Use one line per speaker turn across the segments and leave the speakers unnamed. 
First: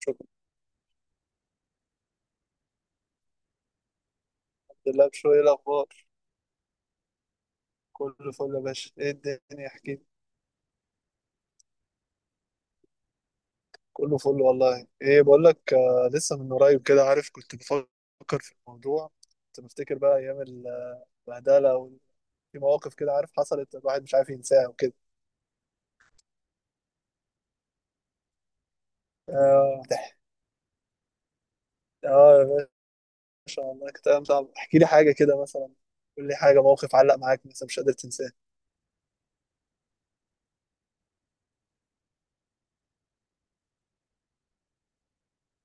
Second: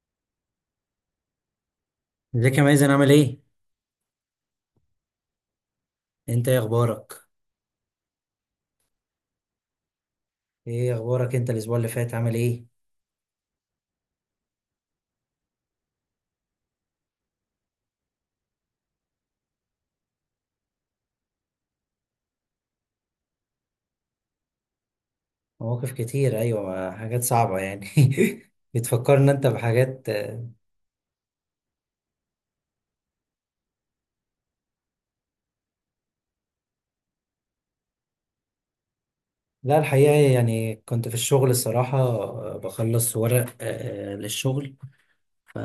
شكرا
ازيك يا مازن عامل ايه؟
لله بشوية. إيه الأخبار؟
انت ايه اخبارك؟
كله فل يا باشا. إيه الدنيا؟ احكي لي.
ايه اخبارك انت الاسبوع اللي فات عامل ايه؟
كله فل والله. إيه بقول لك، لسه من قريب كده، عارف، كنت بفكر في الموضوع. كنت بفتكر بقى أيام البهدلة، وفي مواقف كده عارف حصلت، الواحد مش عارف ينساها وكده.
مواقف كتير، ايوه، حاجات صعبة يعني. بتفكرنا انت
آه
بحاجات.
تح- آه، يا باشا، والله كانت أيام صعبة. احكي لي حاجة كده مثلا، قول لي حاجة، موقف علق معاك مثلا مش قادر تنساه.
لا الحقيقة يعني كنت في الشغل الصراحة بخلص ورق للشغل، ف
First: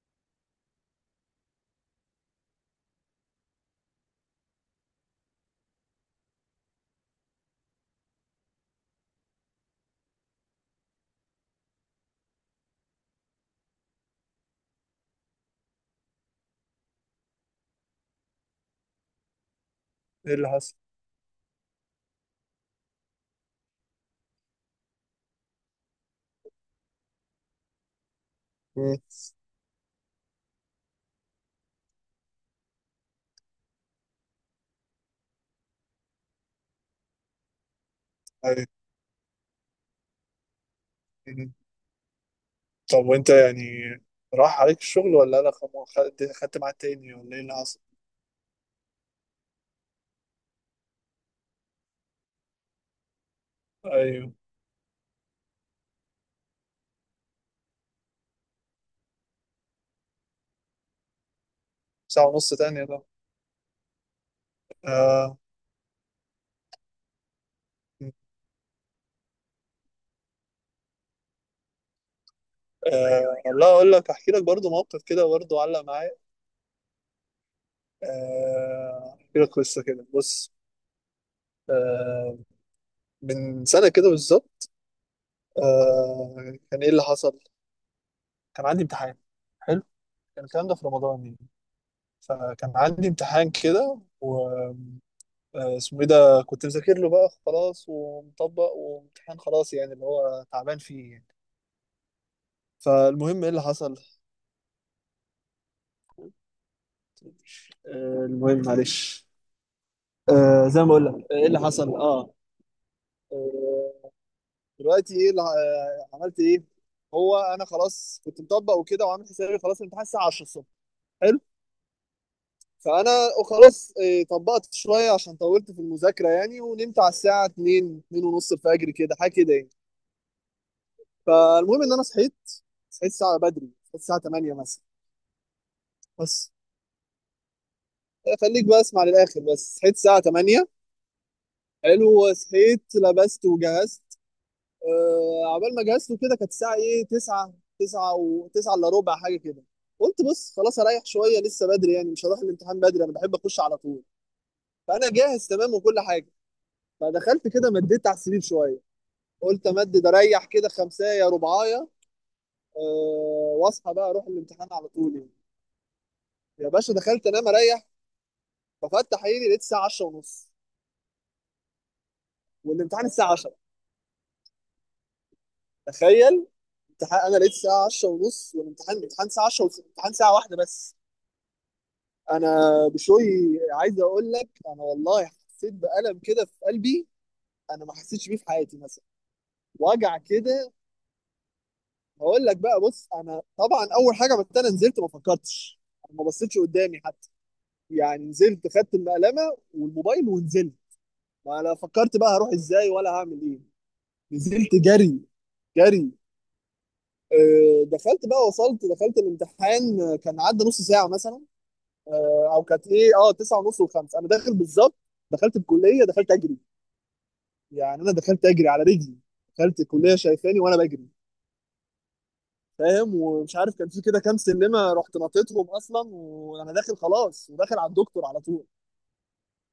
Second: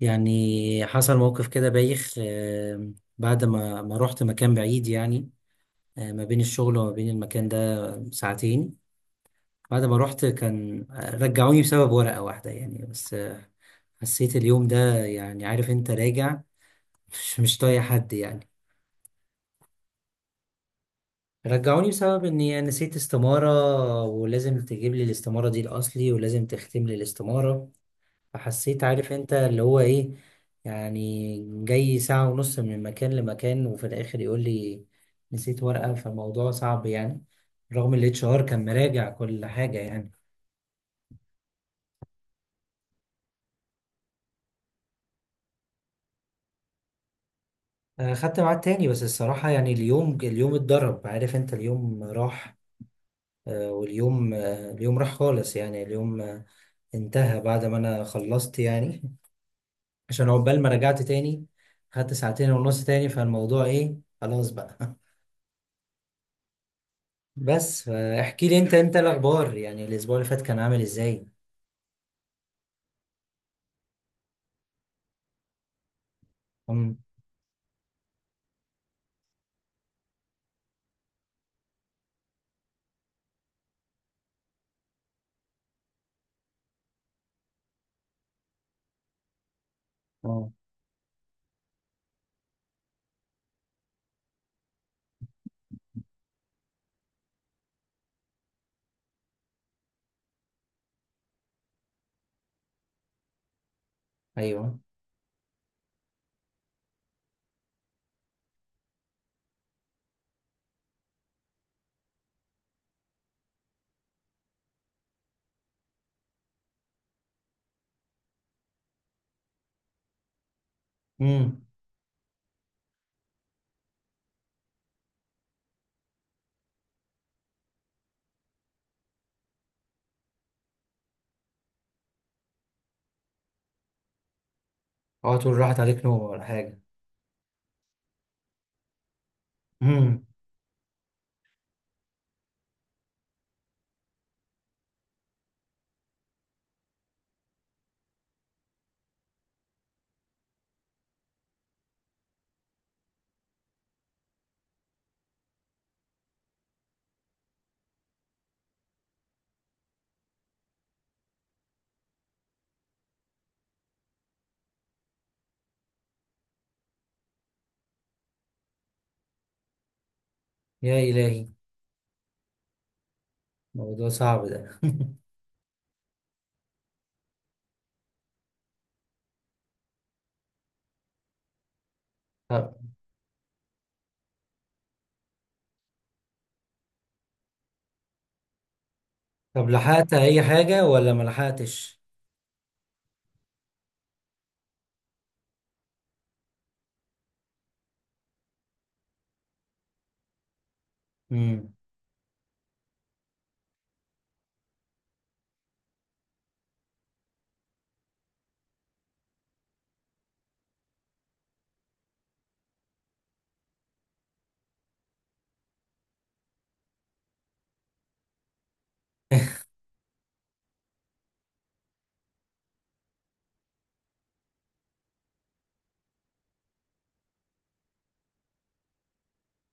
يعني حصل موقف كده بايخ. بعد ما رحت مكان بعيد يعني، ما بين الشغل وما بين المكان ده ساعتين. بعد ما رحت كان، رجعوني بسبب ورقة واحدة يعني، بس حسيت اليوم ده يعني عارف انت راجع مش طايق حد يعني.
إيه اللي حصل؟
رجعوني بسبب اني نسيت استمارة، ولازم تجيب لي الاستمارة دي الاصلي ولازم تختم لي الاستمارة. فحسيت
مم.
عارف انت اللي هو ايه، يعني جاي ساعة ونص من مكان لمكان وفي الاخر يقول لي نسيت ورقة، فالموضوع صعب يعني، رغم ال HR كان
أيوة.
مراجع كل حاجة يعني.
مم. طب وأنت يعني، راح عليك الشغل ولا لا، خدت ميعاد تاني ولا إيه اللي حصل؟
خدت ميعاد تاني، بس الصراحة يعني اليوم اتضرب، عارف انت، اليوم راح،
ايوه.
واليوم اليوم راح خالص يعني اليوم. انتهى بعد ما انا خلصت يعني. عشان عقبال ما رجعت تاني خدت
ساعة
ساعتين
ونص
ونص
تانية ده.
تاني، فالموضوع ايه خلاص بقى.
آه.
بس احكي لي انت، انت الاخبار يعني الاسبوع اللي فات كان عامل ازاي؟
آه. لا، اقول لك احكي لك برضو موقف كده برضو علق معايا.
امم
آه. احكي لك قصة كده، بص. آه. من سنة كده بالظبط. آه. كان ايه اللي حصل، كان عندي امتحان. حلو. كان
اه.
الكلام ده في رمضان يعني، فكان عندي امتحان كده، و اسمه ايه ده، كنت مذاكر له بقى خلاص ومطبق، وامتحان خلاص يعني اللي هو تعبان فيه يعني. فالمهم ايه اللي حصل.
ايوه.
آه، المهم معلش. زي ما بقول لك، ايه اللي حصل آه، دلوقتي ايه اللي عملت ايه. هو انا خلاص كنت مطبق وكده، وعامل حسابي خلاص الامتحان الساعه 10 الصبح. حلو.
امم.
فانا خلاص طبقت شويه عشان طولت في المذاكره يعني، ونمت على الساعه 2، 2 ونص الفجر كده، حاجه كده يعني. فالمهم ان انا صحيت، صحيت الساعه بدري، صحيت الساعه 8 مثلا.
اوعى تقول راحت عليك نوم ولا
بس
حاجه.
خليك بقى اسمع للاخر. بس صحيت الساعه
امم.
8. حلو. صحيت لبست وجهزت. عقبال ما جهزته كده كانت الساعه ايه، 9، 9 و9 الا ربع حاجه كده. قلت بص خلاص اريح شويه، لسه بدري يعني، مش هروح الامتحان بدري، انا بحب اخش على طول. فانا جاهز تمام وكل حاجه. فدخلت كده، مديت على السرير شويه. قلت امدد اريح كده خمسايه رباعيه. واصحى بقى اروح الامتحان على طول يعني. يا باشا، دخلت انام اريح. ففتح عيني لقيت الساعه 10 ونص،
يا الهي،
والامتحان الساعه 10.
موضوع صعب ده.
تخيل، امتحان، انا لقيت الساعه 10 ونص والامتحان، امتحان الساعه 10، والامتحان ساعه واحده بس. انا
طب،
بشوي عايز اقول لك، انا والله حسيت بألم كده في قلبي، انا ما حسيتش بيه في حياتي مثلا.
طب لحقت
وجع
اي
كده.
حاجه ولا ما لحقتش؟
هقول لك بقى، بص، انا طبعا اول حاجه، بس انا نزلت ما فكرتش. أنا ما بصيتش قدامي حتى، يعني نزلت، خدت المقلمه والموبايل ونزلت. ما
امم.
انا فكرت بقى هروح ازاي ولا هعمل ايه، نزلت جري، جري. دخلت بقى، وصلت دخلت الامتحان، كان عدى نص ساعه مثلا، او كانت ايه، 9 ونص وخمس انا داخل بالظبط. دخلت الكليه، دخلت اجري، يعني انا دخلت اجري على رجلي. دخلت الكليه شايفاني وانا بجري، فاهم، ومش عارف كان في كده كام سلمه، رحت نطيتهم اصلا وانا داخل خلاص، وداخل على الدكتور على طول.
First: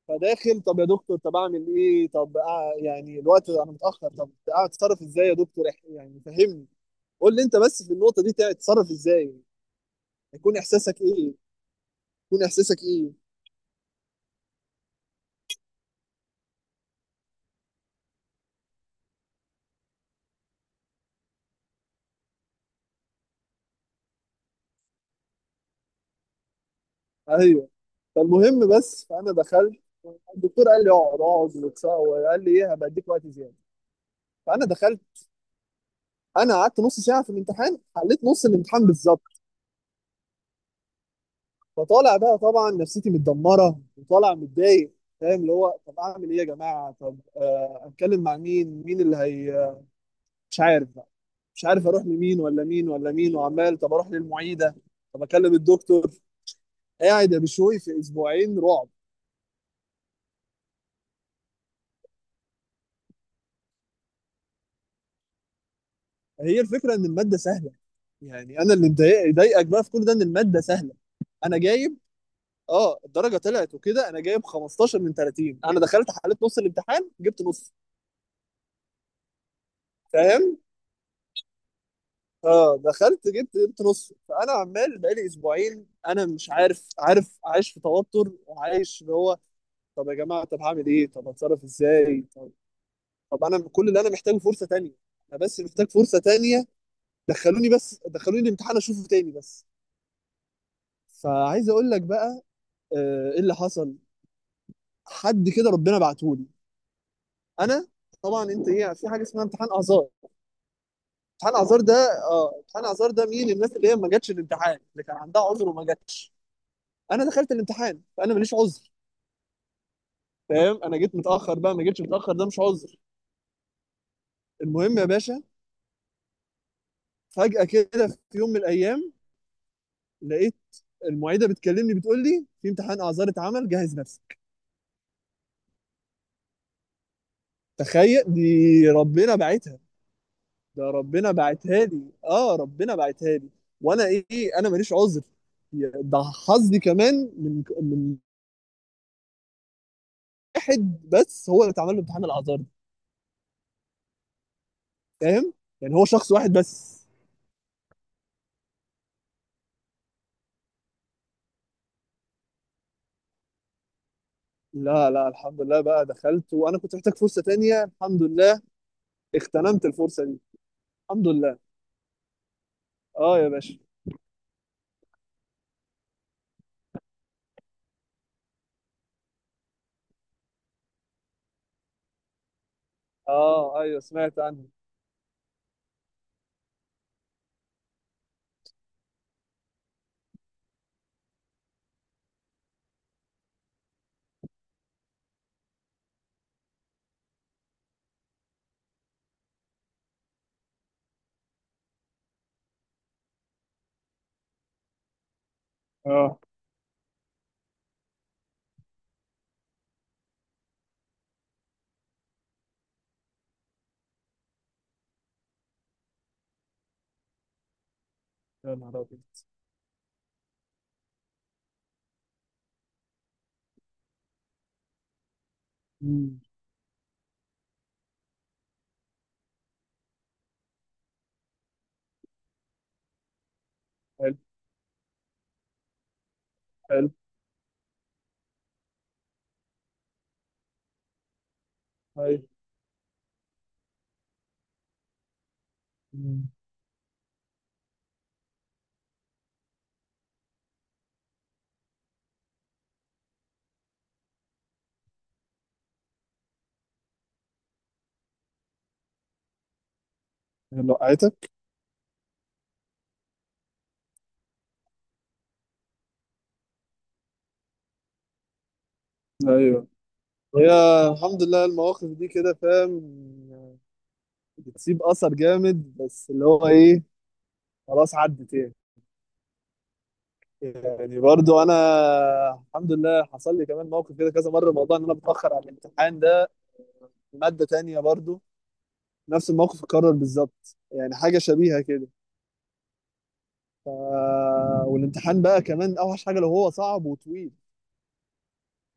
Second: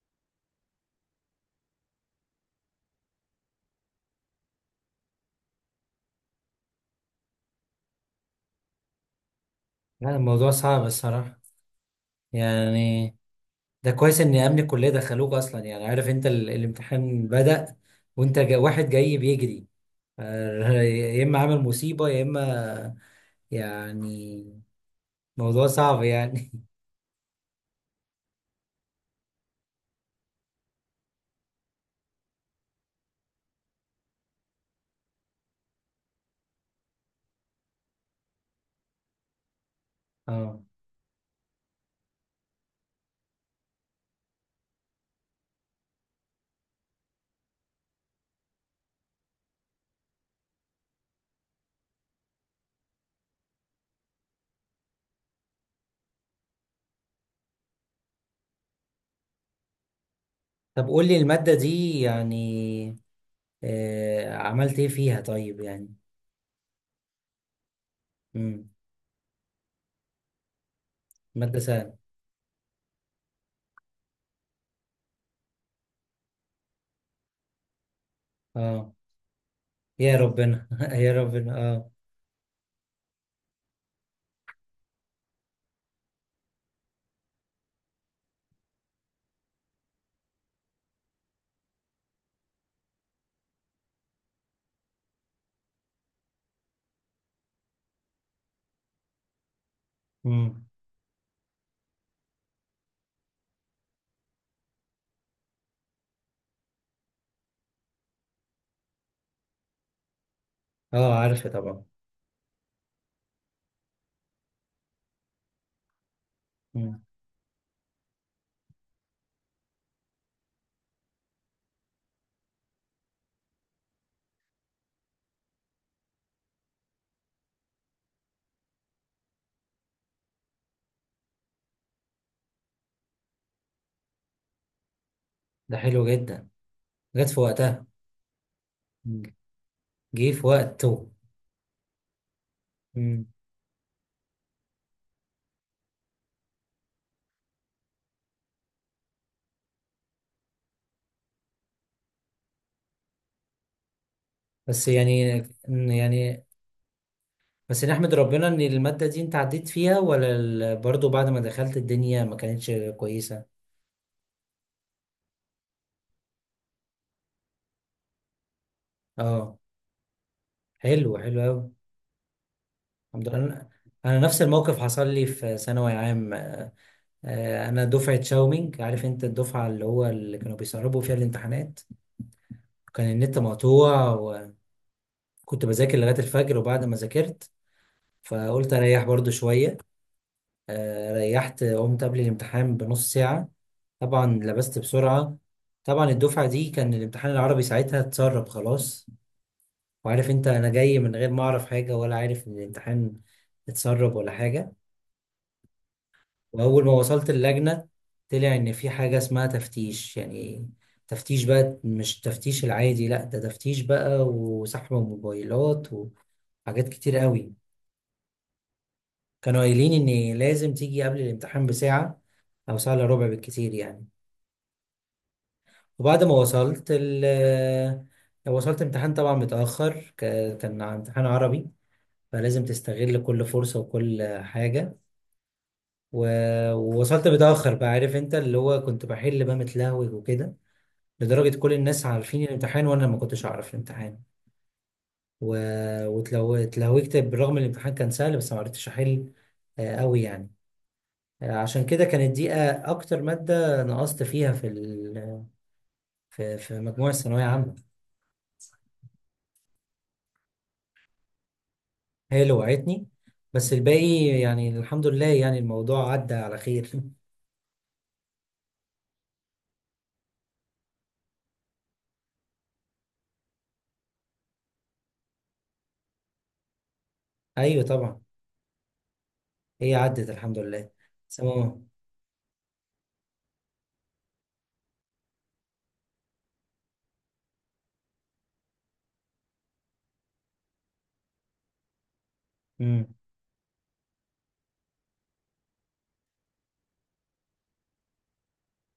فداخل، طب يا دكتور، طب اعمل ايه، طب يعني الوقت انا متاخر، طب اتصرف ازاي يا دكتور، يعني فهمني. قول لي انت بس، في النقطه دي تتصرف ازاي،
لا الموضوع
يكون
صعب
احساسك ايه،
الصراحه،
يكون احساسك ايه.
يعني ده كويس ان امن الكليه دخلوك اصلا، يعني عارف انت ال الامتحان بدأ، وانت جا واحد جاي بيجري، يا اما عامل مصيبه يا اما، يعني موضوع صعب يعني.
ايوه. فالمهم بس فانا دخلت، الدكتور قال لي اقعد اقعد، وقال لي ايه، هبقى اديك وقت زياده. فانا دخلت، انا قعدت نص ساعه في الامتحان، حليت نص الامتحان بالظبط.
اه
فطالع بقى طبعا نفسيتي متدمره، وطالع متضايق، فاهم، اللي هو طب اعمل ايه يا جماعه، طب اتكلم مع مين اللي هي، مش عارف بقى، مش عارف اروح لمين ولا مين ولا مين، وعمال طب اروح للمعيده، طب اكلم الدكتور. قاعد يا بشوي في اسبوعين رعب.
طب قول لي الماده دي يعني آه عملت ايه فيها طيب يعني.
هي الفكره ان الماده سهله، يعني
امم.
انا اللي ضايقك بقى في كل ده، ان الماده سهله. انا
ماده سهله.
جاي، اه الدرجه طلعت وكده، انا جايب 15 من 30، انا دخلت حليت نص الامتحان جبت نص،
اه يا
فاهم.
ربنا، يا ربنا اه.
اه دخلت جبت نص. فانا عمال بقالي اسبوعين انا مش عارف، عارف عايش في توتر، وعايش اللي هو، طب يا جماعه، طب هعمل ايه، طب هتصرف ازاي، طب، طب انا كل اللي انا محتاجه فرصه تانية، انا بس محتاج فرصه تانية، دخلوني بس، دخلوني الامتحان اشوفه تاني بس.
امم.
فعايز اقول لك بقى، ايه اللي حصل، حد كده ربنا بعتهولي. انا طبعا، انت ايه، في حاجه اسمها امتحان اعذار.
اه عارفه
امتحان اعذار
طبعا.
ده، اه امتحان اعذار ده، مين الناس اللي هي ما جاتش الامتحان، اللي كان عندها عذر وما جاتش.
مم.
انا دخلت الامتحان، فانا ماليش عذر، فاهم، انا جيت متاخر بقى، ما جيتش متاخر ده مش عذر. المهم يا باشا، فجاه كده في يوم من الايام، لقيت المعيده بتكلمني، بتقول لي في امتحان اعذار اتعمل، جهز نفسك.
ده حلو جدا، جت في وقتها.
تخيل دي،
مم.
ربنا بعتها.
جه في
ده
وقته.
ربنا بعتها لي، اه ربنا بعتها لي، وانا ايه، انا ماليش عذر، ده حظي كمان، من واحد بس هو اللي اتعمل له امتحان الاعذار،
بس يعني إن-
فاهم، يعني هو شخص
يعني
واحد بس.
بس نحمد ربنا ان المادة دي انت عديت فيها ولا ال برضو بعد ما دخلت الدنيا ما كانتش كويسة.
لا لا، الحمد لله بقى دخلت، وانا كنت محتاج فرصة تانية، الحمد لله
اه
اغتنمت الفرصة دي،
حلو،
الحمد
حلو
لله.
قوي. الحمد لله.
اه يا
انا
باشا.
أنا نفس الموقف حصل لي في ثانوي عام. انا دفعة شاومينج، عارف انت الدفعة اللي هو اللي كانوا بيسربوا فيها الامتحانات، كان النت
اه. ايوه،
مقطوع.
سمعت عنه.
وكنت بذاكر لغاية الفجر، وبعد ما ذاكرت فقلت اريح برضو شوية، ريحت قمت قبل الامتحان بنص ساعة. طبعا لبست بسرعة. طبعا الدفعة دي كان الامتحان العربي ساعتها اتسرب خلاص، وعارف انت انا جاي من غير ما اعرف حاجة ولا عارف ان الامتحان اتسرب ولا حاجة.
اه.
واول ما وصلت اللجنة طلع ان في حاجة اسمها تفتيش يعني، تفتيش بقى مش التفتيش العادي، لا ده تفتيش بقى وسحب موبايلات وحاجات كتير قوي.
يا نهار ابيض.
كانوا قايلين ان لازم تيجي قبل الامتحان بساعة او ساعة الا ربع بالكتير يعني. وبعد ما
أمم.
وصلت ال وصلت امتحان طبعا متأخر، كان امتحان عربي، فلازم تستغل كل فرصة وكل
حلو
حاجة.
حلو.
ووصلت متأخر بقى، عارف انت اللي هو كنت بحل بقى متلهوج وكده. لدرجة كل الناس
ايوه.
عارفين الامتحان وانا ما كنتش اعرف الامتحان، و...
أمم.
اتلهوجت بالرغم ان الامتحان كان سهل، بس ما عرفتش احل قوي يعني. عشان كده كانت دي اكتر مادة نقصت فيها في ال في في مجموع الثانوية عامة،
يلا وقعتك.
هي اللي وقعتني. بس الباقي يعني الحمد لله، يعني الموضوع عدى على خير.
ايوه. هي الحمد لله. المواقف دي كده، فاهم، بتسيب اثر جامد، بس اللي هو ايه،
ايوه
خلاص
طبعا،
عدت يعني.
هي عدت الحمد لله.
يعني برضو انا
تمام.
الحمد لله حصل لي كمان موقف كده كذا مره، موضوع ان انا بتاخر على الامتحان ده. مادة تانية برضو، نفس الموقف اتكرر بالظبط يعني، حاجة شبيهة كده.
امم.
ف... والامتحان بقى كمان اوحش حاجة لو هو صعب وطويل.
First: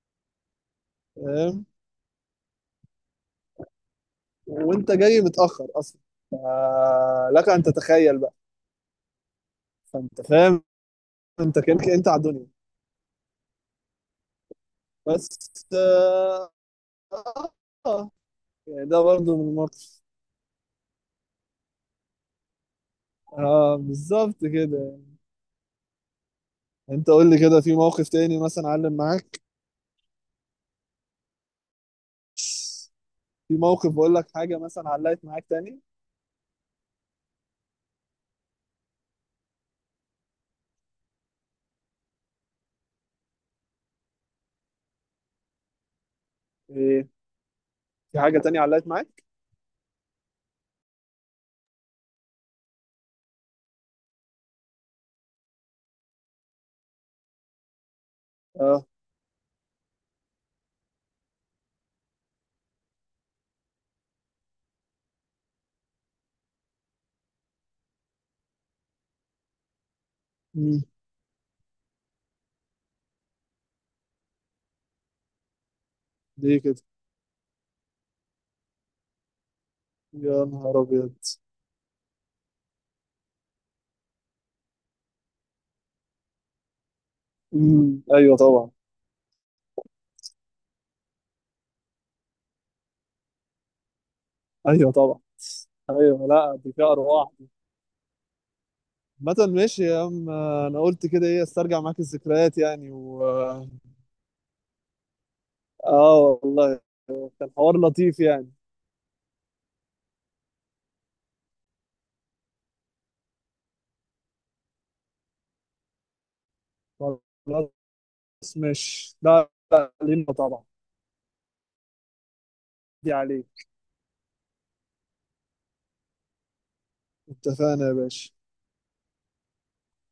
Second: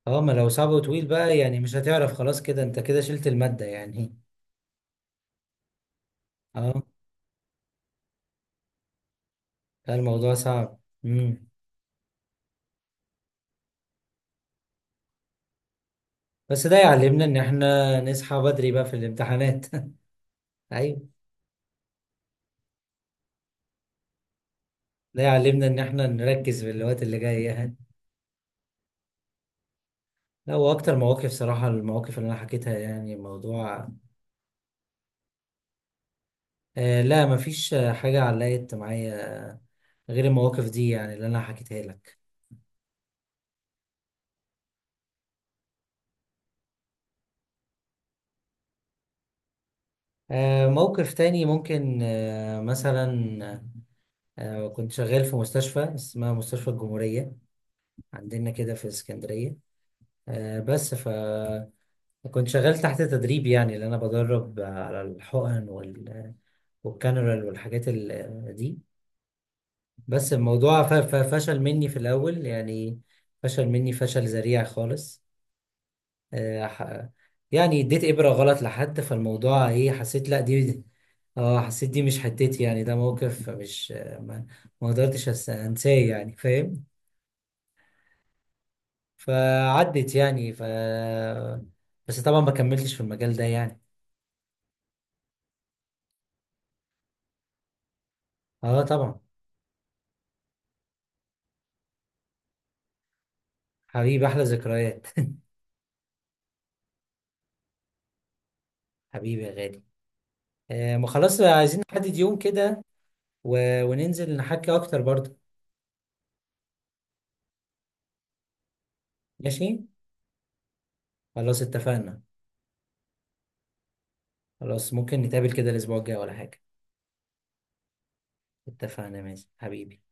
اه ما لو صعب وطويل بقى يعني
فاهم،
مش هتعرف خلاص، كده انت كده شلت المادة يعني.
وانت جاي متأخر اصلا، ف...
اه
لك ان تتخيل بقى،
لا
فانت
الموضوع
فاهم،
صعب. امم.
انت كانك انت على الدنيا بس. آه...
بس ده يعلمنا ان احنا
آه،
نصحى بدري بقى
يعني
في
ده برضو من
الامتحانات.
الموقف.
ايوه
اه بالظبط كده.
ده يعلمنا ان احنا نركز في الوقت
انت
اللي
قول لي
جاي
كده، في
يعني.
موقف تاني مثلا علم معاك،
لا واكتر مواقف صراحة، المواقف اللي انا حكيتها يعني
في
الموضوع.
موقف بقول لك حاجة مثلا علقت معاك تاني،
آه لا مفيش حاجة علقت معايا غير المواقف دي يعني اللي انا حكيتها لك.
ايه، في حاجة تانية علقت معاك.
موقف تاني ممكن، مثلا كنت شغال في مستشفى اسمها مستشفى الجمهورية عندنا كده
اه.
في اسكندرية. بس فكنت شغال تحت تدريب، يعني اللي انا بدرب على الحقن وال والكانرال والحاجات دي. بس الموضوع
مم.
فشل مني في الأول يعني، فشل مني فشل ذريع خالص.
ليه
آه،
كده.
ح- يعني اديت إبرة غلط لحد، فالموضوع ايه، حسيت لا
يا نهار
دي،
ابيض.
اه حسيت دي مش حتتي يعني، ده موقف مش ما قدرتش انساه يعني، فاهم.
مم. ايوه طبعا.
فعدت يعني ف بس طبعا ما كملتش في المجال ده يعني.
ايوه طبعا. ايوه، لا دي فيها ارواح.
اه طبعا.
مثلا، ماشي يا عم، انا قلت كده ايه، استرجع معاك الذكريات يعني. و
حبيبي احلى ذكريات.
اه، والله كان حوار لطيف يعني.
حبيبي يا غالي. آه ما خلاص عايزين نحدد يوم كده وننزل نحكي اكتر برضه.
خلاص، ماشي، لا
ماشي
لا، لينا طبعا.
خلاص اتفقنا.
دي عليك.
خلاص ممكن نتقابل كده الاسبوع الجاي ولا حاجة.
اتفقنا يا باشا.
اتفقنا ماشي حبيبي.